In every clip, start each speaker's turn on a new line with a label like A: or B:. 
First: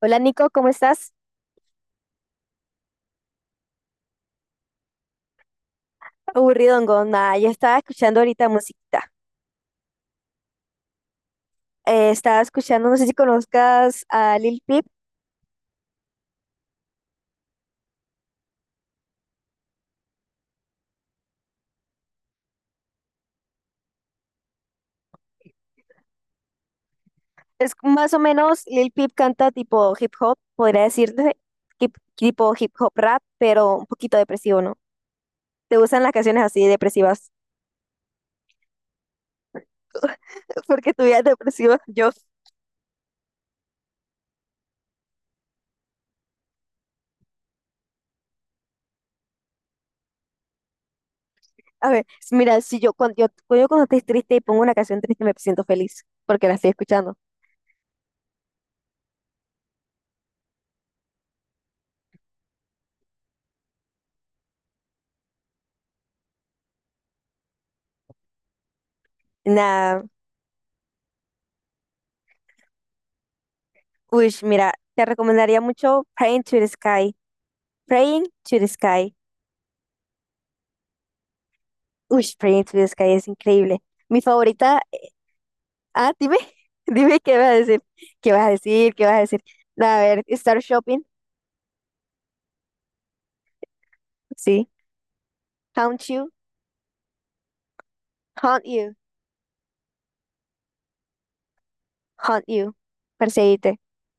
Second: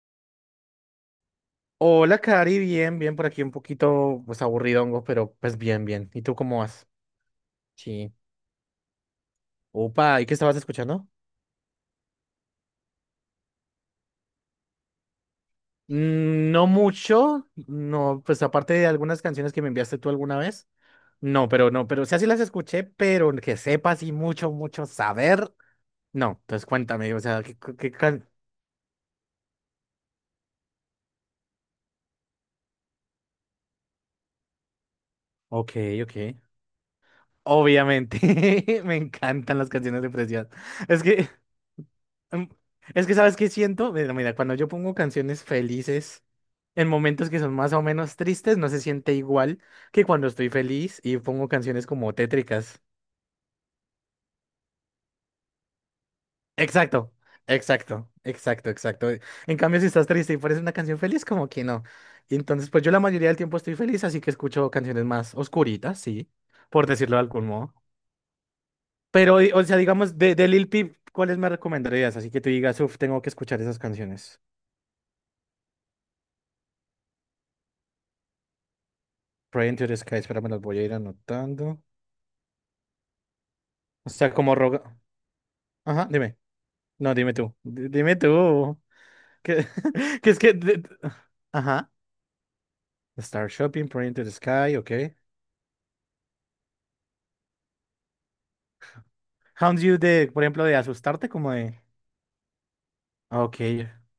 A: Hola Nico, ¿cómo estás?
B: Hola, Cari, bien, bien, por aquí un poquito, pues aburridongo, pero pues bien, bien. ¿Y tú cómo vas?
A: Aburridongo, nada, yo estaba
B: Sí.
A: escuchando ahorita musiquita.
B: Opa, ¿y qué estabas escuchando?
A: Estaba escuchando, no sé si conozcas a Lil Peep.
B: Mm, no mucho, no, pues aparte de algunas canciones que me enviaste tú alguna vez. No, pero no, pero o sea, sí las escuché, pero que sepa así mucho, mucho saber. No, entonces cuéntame, o sea, ¿qué,
A: Es
B: qué
A: más o
B: can...
A: menos, Lil Peep canta tipo hip hop, podría decirte, tipo hip hop rap, pero un poquito depresivo, ¿no?
B: Ok,
A: ¿Te gustan las
B: ok.
A: canciones así depresivas?
B: Obviamente, me encantan las canciones de Precious.
A: Porque
B: Es
A: tu vida es
B: que,
A: depresiva. Yo,
B: mm, es que, ¿sabes qué siento? Mira, mira, cuando yo pongo canciones felices en momentos que son más o menos tristes, no se siente igual que cuando estoy feliz y pongo canciones
A: a ver,
B: como
A: mira,
B: tétricas.
A: si yo cuando, yo cuando estoy triste y pongo una canción triste me siento feliz, porque la estoy
B: Exacto,
A: escuchando.
B: exacto, exacto, exacto. En cambio, si estás triste y pones una canción feliz, como que no. Y entonces, pues yo la mayoría del tiempo estoy feliz, así que escucho canciones más oscuritas, sí, por decirlo de algún modo. Pero, o sea,
A: Nada,
B: digamos, de Lil Peep, ¿cuáles me recomendarías? Así que tú digas, uff, tengo que escuchar esas
A: uy,
B: canciones.
A: mira, te recomendaría mucho Praying to the Sky. Praying to the Sky.
B: Pray into the Sky, espera, me las voy a ir anotando.
A: Uy, Prince of the Sky es increíble.
B: O
A: Mi
B: sea, como
A: favorita.
B: roga. Ajá,
A: Ah, dime,
B: dime. No,
A: dime
B: dime
A: qué vas a
B: tú.
A: decir.
B: Dime
A: ¿Qué vas a
B: tú.
A: decir? ¿Qué vas a decir?
B: Que,
A: A ver,
B: que es que.
A: Star Shopping.
B: Ajá. Star Shopping, Pray into the
A: Sí.
B: Sky, ok.
A: Haunt You. Haunt You.
B: Hounds You de, por ejemplo, de asustarte, como de.
A: Haunt You.
B: Ah, ok,
A: Perseguite.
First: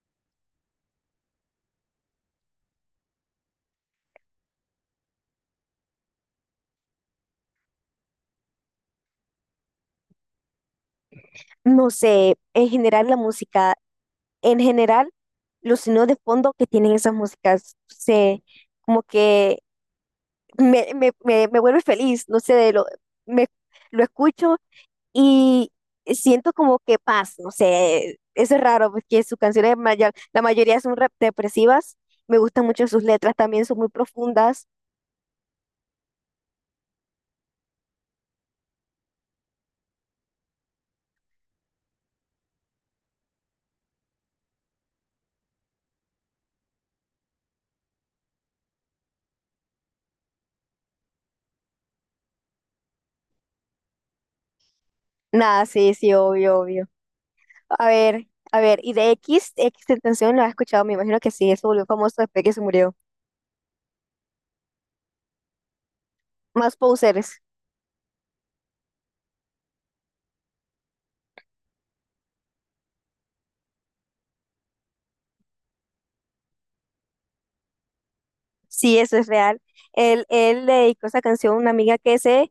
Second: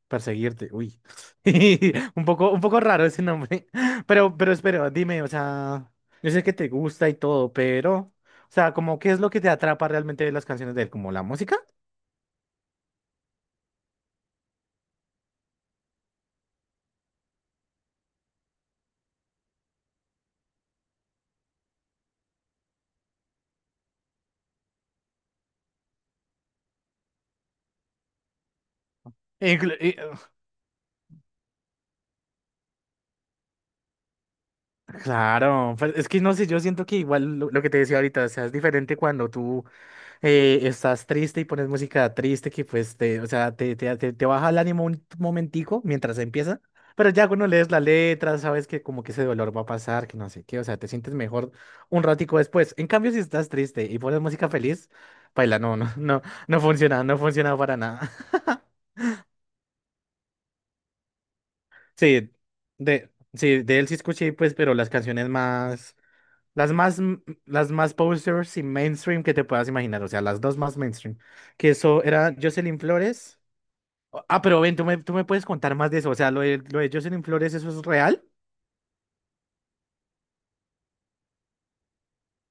B: perseguirte. Uy. Un poco raro ese nombre. Pero espera, dime, o sea, yo sé que te gusta y todo, pero. O sea, como, ¿qué es lo que te atrapa realmente de las canciones de él? ¿Como la música?
A: No sé, en general la música, en general los sonidos de fondo que tienen esas músicas, no sé, como que me vuelve feliz, no sé, de lo, me, lo escucho y siento como que paz, no sé, eso es raro porque sus canciones,
B: Inclu- y-
A: la mayoría son depresivas, me gustan mucho sus letras, también son muy profundas,
B: Claro, pues, es que no sé, yo siento que igual lo que te decía ahorita, o sea, es diferente cuando tú estás triste y pones música triste, que pues te, o sea, te baja el ánimo un momentico mientras empieza, pero ya cuando lees la letra sabes que como que ese dolor va a pasar, que no sé qué, o sea, te sientes mejor un ratico después. En cambio, si estás triste y pones música feliz, baila,
A: nada,
B: no, no,
A: sí, sí,
B: no,
A: obvio,
B: no
A: obvio.
B: funciona, no funciona para nada.
A: A ver, y de X Tentación lo has escuchado, me imagino que sí, eso volvió famoso
B: Sí,
A: después que se murió.
B: de, sí, de él sí escuché, pues, pero las canciones más, las
A: Más
B: más, m-
A: Posers,
B: las más posters y mainstream que te puedas imaginar, o sea, las dos más mainstream, que eso era Jocelyn Flores. Ah, pero ven, tú me puedes contar más de eso. O sea, lo de Jocelyn Flores, ¿eso es real?
A: sí, eso es real. Él le dedicó esa canción a una amiga que se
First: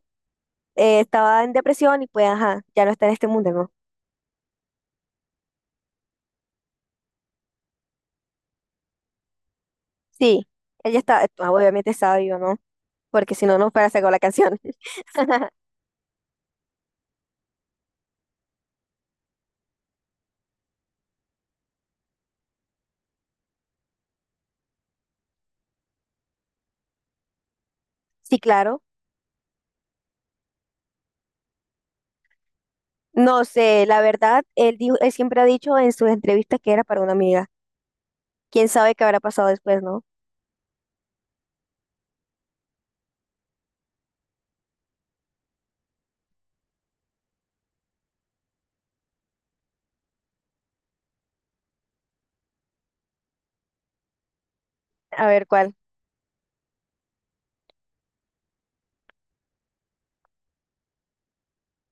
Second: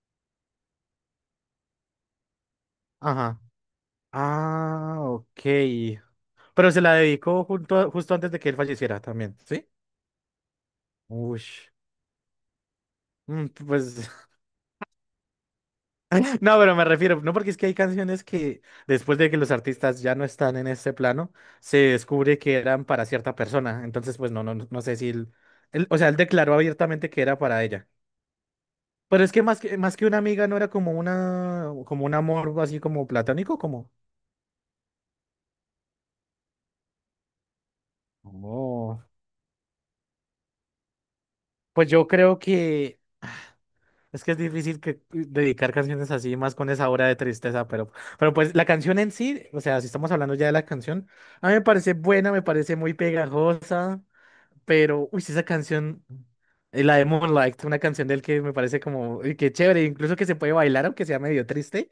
A: estaba en depresión y pues, ajá, ya no está en este
B: Ajá.
A: mundo, ¿no?
B: Ah, ok. Pero se la dedicó junto, justo antes de que él falleciera también, ¿sí?
A: Sí, ella está, ah,
B: Ush.
A: obviamente estaba viva, ¿no? Porque si
B: Mm,
A: no, no fuera a
B: pues,
A: sacar la canción.
B: no, pero me refiero, no, porque es que hay canciones que después de que los artistas ya no están en este plano, se descubre que eran para cierta persona. Entonces, pues no, no, no sé si él, o sea, él declaró abiertamente que era para ella.
A: Sí, claro.
B: Pero es que más que, más que una amiga no era como una, como un amor así como
A: No
B: platónico,
A: sé,
B: como...
A: la verdad, él siempre ha dicho en sus entrevistas que era para una amiga. ¿Quién sabe
B: Oh,
A: qué habrá pasado después, no?
B: pues yo creo que es difícil que dedicar canciones así más con esa hora de tristeza, pero pues la canción en sí, o sea, si estamos hablando ya de la canción, a mí me parece buena, me parece muy pegajosa, pero uy,
A: A
B: sí, esa
A: ver cuál.
B: canción, la de Moonlight, una canción del que me parece como uy, que chévere, incluso que se puede bailar aunque sea medio triste,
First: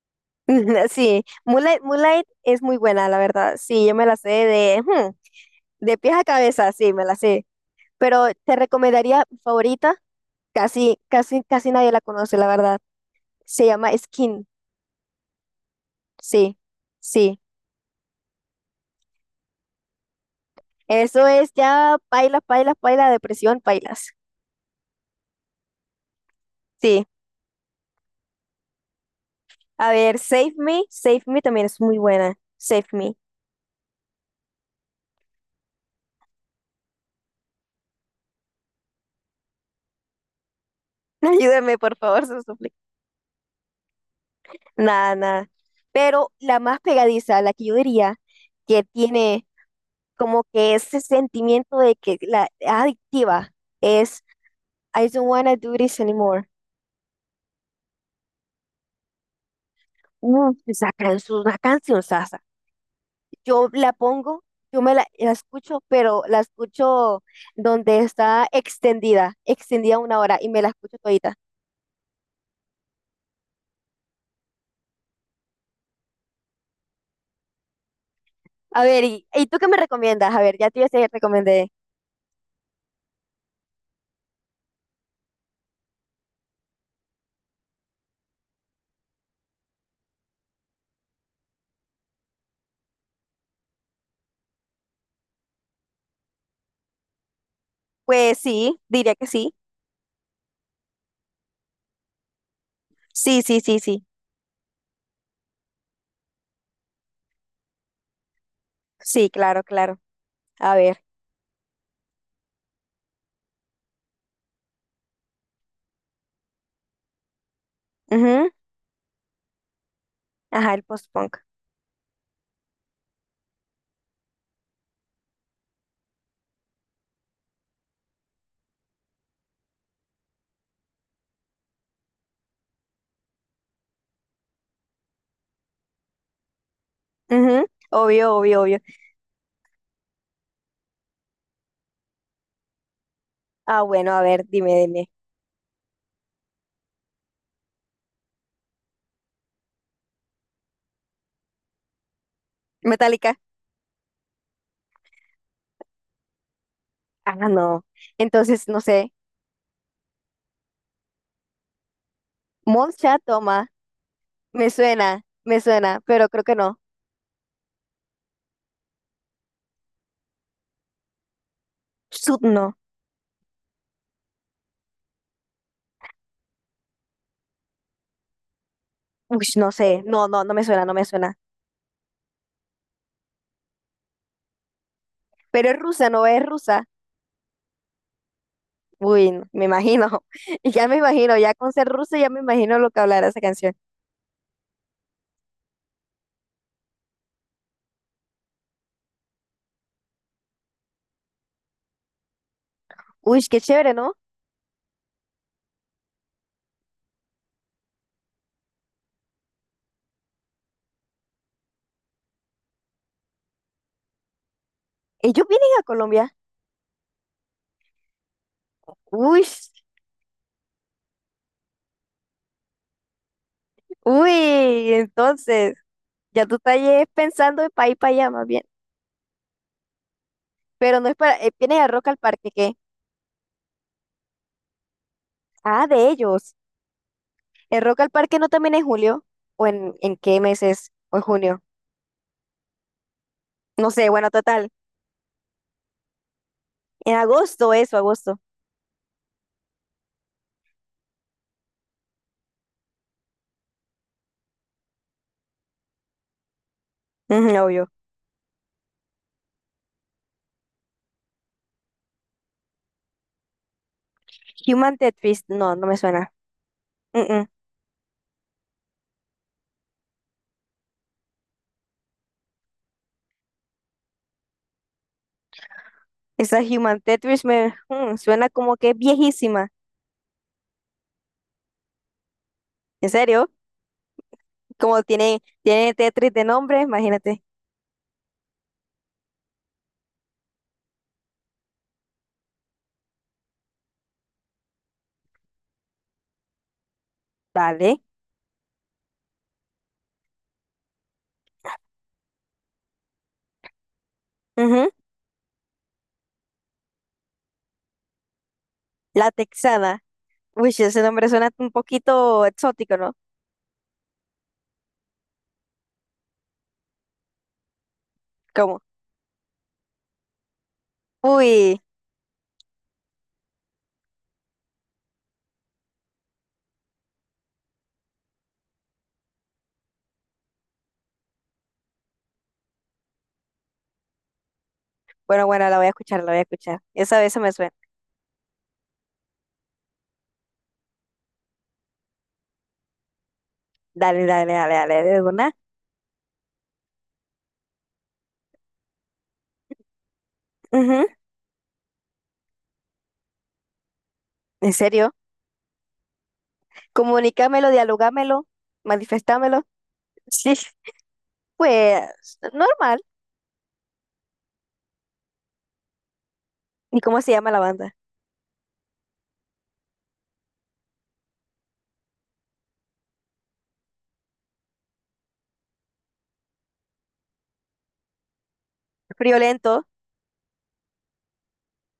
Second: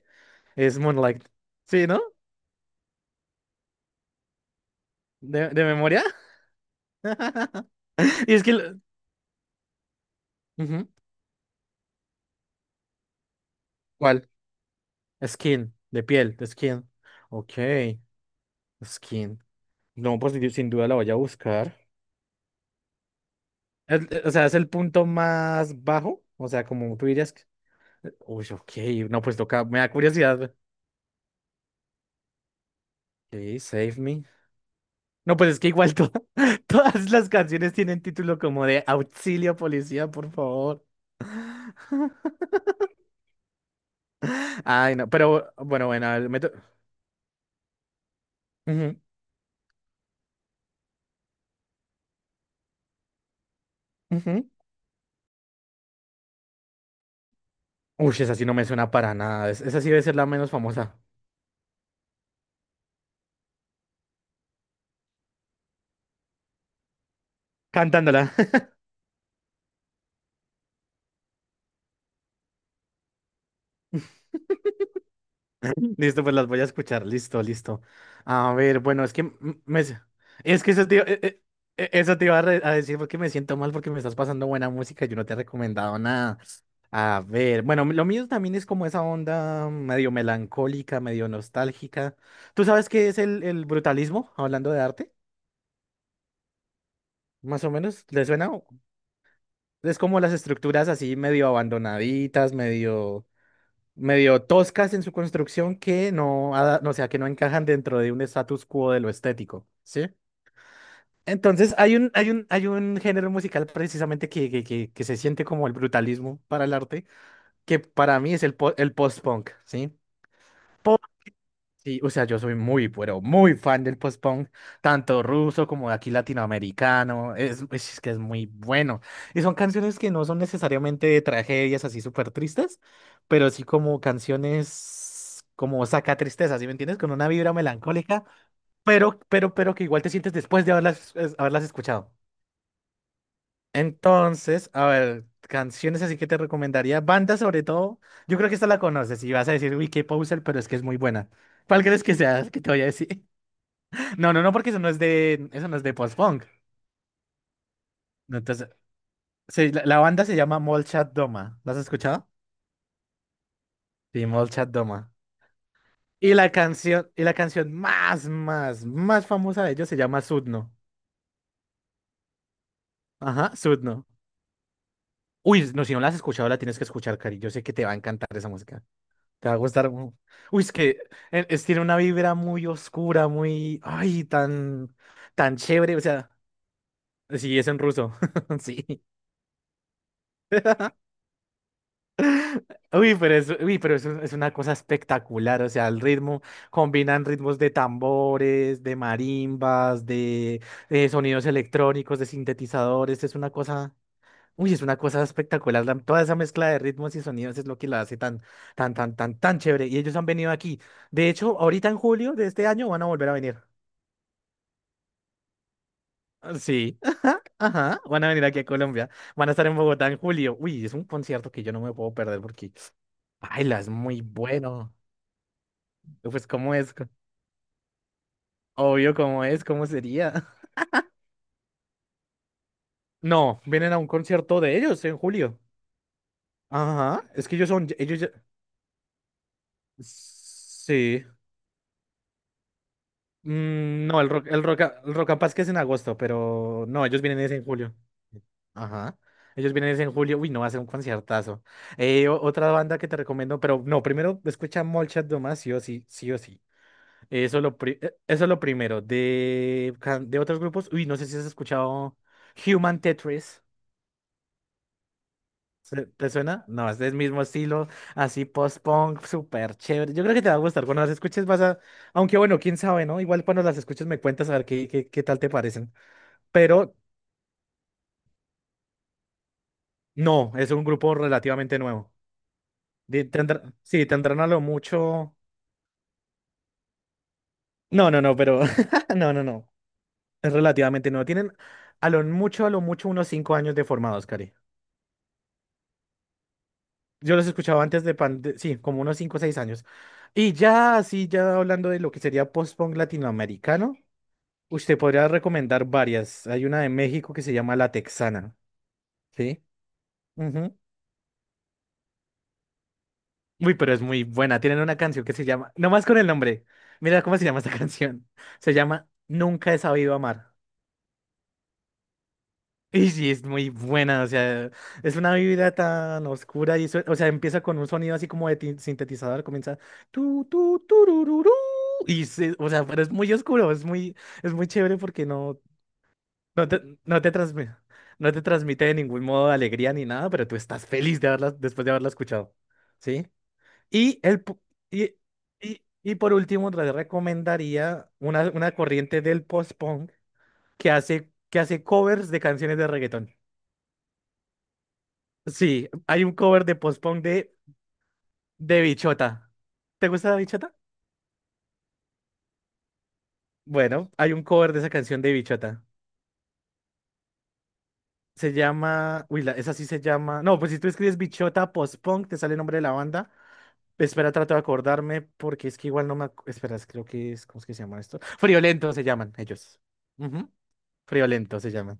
B: es
A: Sí,
B: Moonlight.
A: Moonlight,
B: ¿Sí, no?
A: Moonlight es muy buena, la verdad. Sí, yo me la sé de,
B: ¿De
A: de
B: memoria?
A: pies a cabeza, sí, me la sé. Pero
B: Y es que
A: te
B: lo-
A: recomendaría mi favorita,
B: Ujú.
A: casi, casi, casi nadie la conoce, la verdad. Se llama
B: ¿Cuál?
A: Skin,
B: Skin, de piel, de
A: sí,
B: skin.
A: sí.
B: Ok, skin. No, pues yo sin duda la voy a
A: Eso es
B: buscar.
A: ya pailas, pailas, pailas, depresión, pailas.
B: O sea, es el punto más bajo. O sea, como
A: Sí.
B: tú dirías que... Uy, ok. No, pues toca. Me
A: A
B: da
A: ver, Save
B: curiosidad.
A: Me, Save Me también es muy buena. Save Me.
B: Ok, Save Me. No, pues es que todas las canciones tienen título como de auxilio, policía, por favor.
A: Ayúdame, por favor, se lo suplico.
B: Ay, no.
A: Nada, nada.
B: Pero bueno, bueno. a ver,
A: Pero
B: me to-
A: la más pegadiza, la que yo diría que
B: Ujú,
A: tiene como que ese sentimiento de que la es adictiva es
B: ujú.
A: I don't wanna do this anymore.
B: Uy, esa sí no me suena para nada. Esa sí debe ser la menos
A: Uf, esa
B: famosa.
A: canción, una canción sasa. Yo la pongo, la escucho, pero la escucho donde
B: Cantándola.
A: está extendida, extendida una hora y me la escucho todita.
B: Listo, pues las voy a escuchar. Listo, listo. A ver,
A: A ver,
B: bueno, es que
A: ¿y tú qué me recomiendas? A ver,
B: es que
A: ya te recomendé.
B: eso te iba a, a decir porque me siento mal porque me estás pasando buena música y yo no te he recomendado nada. A ver, bueno, lo mío también es como esa onda medio melancólica, medio nostálgica. ¿Tú sabes qué es el brutalismo, hablando de arte? Más o menos, ¿le
A: Pues
B: suena?
A: sí, diría que sí.
B: Es como las estructuras así medio abandonaditas, medio...
A: Sí, sí, sí, sí.
B: medio toscas en su construcción que no, no, o sea, que no encajan dentro de un status quo de lo
A: Sí, claro,
B: estético,
A: claro.
B: ¿sí?
A: A ver.
B: Entonces, hay un género musical precisamente que, que se siente como el brutalismo para el arte, que para mí es
A: Ujú.
B: el post-punk, ¿sí?
A: Ajá, el post-punk.
B: Sí, o sea, yo soy muy, pero muy fan del post-punk, tanto ruso como de aquí latinoamericano, es que es muy bueno. Y son canciones que no son necesariamente de tragedias así súper tristes, pero sí como canciones como saca tristeza, ¿sí me entiendes? Con una vibra
A: Ujú.
B: melancólica,
A: Obvio, obvio, obvio.
B: pero que igual te sientes después de haberlas escuchado.
A: Ah, bueno, a ver,
B: Entonces,
A: dime,
B: a
A: dime.
B: ver, canciones así que te recomendaría, bandas sobre todo, yo creo que esta la conoces y vas a decir, uy, qué poser, pero es que es muy buena. ¿Cuál crees que sea que te voy a decir?
A: ¿Metallica?
B: No, no, no, porque eso no es de, eso no es de post-punk.
A: Ah, no.
B: No,
A: Entonces,
B: entonces,
A: no sé.
B: la banda se llama Molchat Doma. ¿La has escuchado?
A: Moncha, toma.
B: Sí, Molchat Doma.
A: Me suena, pero creo que no.
B: Y la canción más famosa de ellos se llama Sudno.
A: Sud, no.
B: Ajá, Sudno. Uy, no, si no la has escuchado, la tienes que escuchar, Cari. Yo sé que te va a encantar esa música.
A: Uy,
B: Te va a
A: no
B: gustar.
A: sé. No, no, no
B: Uy,
A: me
B: es
A: suena,
B: que
A: no me suena.
B: tiene una vibra muy oscura, muy, ay, tan, tan
A: Pero es
B: chévere. O
A: rusa, ¿no
B: sea,
A: es rusa?
B: sí, es en ruso. Sí.
A: Uy, no, me imagino. Ya me imagino, ya con ser rusa ya me imagino lo que hablará esa canción.
B: Uy, pero es, es una cosa espectacular, o sea, el ritmo, combinan ritmos de tambores, de marimbas, de, sonidos electrónicos, de sintetizadores, es
A: Uy,
B: una
A: qué chévere,
B: cosa,
A: ¿no?
B: uy, es una cosa espectacular, toda esa mezcla de ritmos y sonidos es lo que la hace tan, tan chévere, y ellos han venido aquí, de hecho, ahorita en julio de este año van a volver a venir.
A: Ellos vienen a Colombia.
B: Ah, sí, ajá, van a venir aquí a Colombia,
A: Uy,
B: van a estar en Bogotá en julio, uy, es un concierto que yo no me puedo perder porque... Baila, es muy
A: uy,
B: bueno.
A: entonces, ya
B: Pues,
A: tú
B: ¿cómo
A: estás
B: es?
A: pensando de país para allá más bien.
B: Obvio, ¿cómo es? ¿Cómo sería?
A: Pero no es para, vienes a Rock al Parque, ¿qué?
B: No, vienen a un concierto de ellos en julio.
A: Ah, de ellos.
B: Ajá, es que ellos
A: ¿El
B: son,
A: Rock al
B: ellos ya...
A: Parque no también en julio? ¿O en qué meses? ¿O en
B: Sí.
A: junio? No
B: Mm,
A: sé,
B: no,
A: bueno, total.
B: el Rock am Paz que es en agosto, pero no,
A: En
B: ellos vienen es en
A: agosto,
B: julio.
A: eso, agosto.
B: Ajá. Ellos vienen es en julio. Uy, no, va a ser un conciertazo. Otra banda que te recomiendo, pero no, primero escucha Molchat Domás, sí o sí, sí o sí.
A: Ujú, obvio.
B: Eso es lo primero. De, de otros grupos, uy, no sé si has escuchado Human Tetris.
A: Human Tetris, no, no me suena.
B: ¿Te suena? No, es del
A: Mm,
B: mismo
A: mm.
B: estilo, así post-punk, súper chévere. Yo creo que te va a gustar. Cuando las escuches vas a... Aunque bueno, quién sabe, ¿no? Igual cuando las escuches me cuentas a ver qué tal te parecen.
A: Esa
B: Pero
A: Human Tetris me suena como que es viejísima.
B: no, es un grupo relativamente nuevo.
A: ¿En serio?
B: Sí, tendrán a lo
A: Como
B: mucho...
A: tiene, tiene Tetris de nombre, imagínate.
B: No, no, no, pero... No, no, no. Es relativamente nuevo. Tienen a lo mucho unos 5 años de formados, Cari. Yo los escuchaba
A: Vale.
B: antes de sí, como unos 5 o 6 años. Y ya, así, ya hablando de lo que sería post-punk latinoamericano.
A: Ujú.
B: Usted podría recomendar varias. Hay una de México que se llama La Texana,
A: La
B: ¿sí?
A: texana. Uy,
B: Ujú.
A: sí, ese nombre suena un poquito exótico, ¿no?
B: Uy, pero es muy buena. Tienen una canción que se llama, nomás con el nombre, mira cómo se llama esta canción. Se
A: ¿Cómo?
B: llama Nunca he sabido amar.
A: Uy,
B: Y sí, es muy buena, o sea, es una vida tan oscura y eso, o sea, empieza con un sonido así como de sintetizador, comienza tu tu turururú, y o sea, pero es muy oscuro, es muy chévere porque
A: bueno,
B: no.
A: bueno, la voy a escuchar, la voy a
B: No
A: escuchar.
B: te,
A: Esa vez se me suena.
B: no te transmite de ningún modo alegría ni nada, pero tú estás feliz de haberla, después de haberla escuchado. ¿Sí? Y,
A: Dale,
B: el,
A: dale,
B: pu-
A: dale, dale,
B: y,
A: de una.
B: y por último, te recomendaría una corriente del post-punk
A: Ujú.
B: que hace covers de canciones de reggaetón.
A: ¿En serio?
B: Sí, hay un cover de post-punk
A: Comunícamelo, dialogámelo,
B: de Bichota.
A: manifestámelo.
B: ¿Te gusta
A: Sí,
B: Bichota?
A: pues, normal.
B: Bueno, hay un cover de esa canción de Bichota.
A: ¿Y cómo se llama la banda?
B: Se llama. Uy, esa sí se llama. No, pues si tú escribes Bichota Post-Punk, te sale el nombre de la banda. Espera, trato de acordarme porque es que igual no me... espera, creo que es... ¿Cómo es que se llama esto? Friolentos se llaman ellos.
A: Friolento.
B: Ujú, Friolentos se llaman.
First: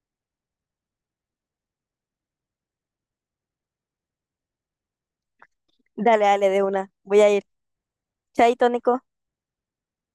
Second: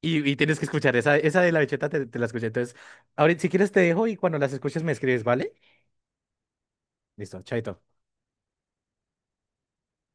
B: Y tienes que escuchar esa, esa de la bicheta, te la escuché. Entonces, ahorita si quieres te dejo y cuando las escuches me escribes, ¿vale?
A: Dale, dale, de una. Voy a
B: Listo,
A: ir.
B: chaito.
A: Chaito, Nico.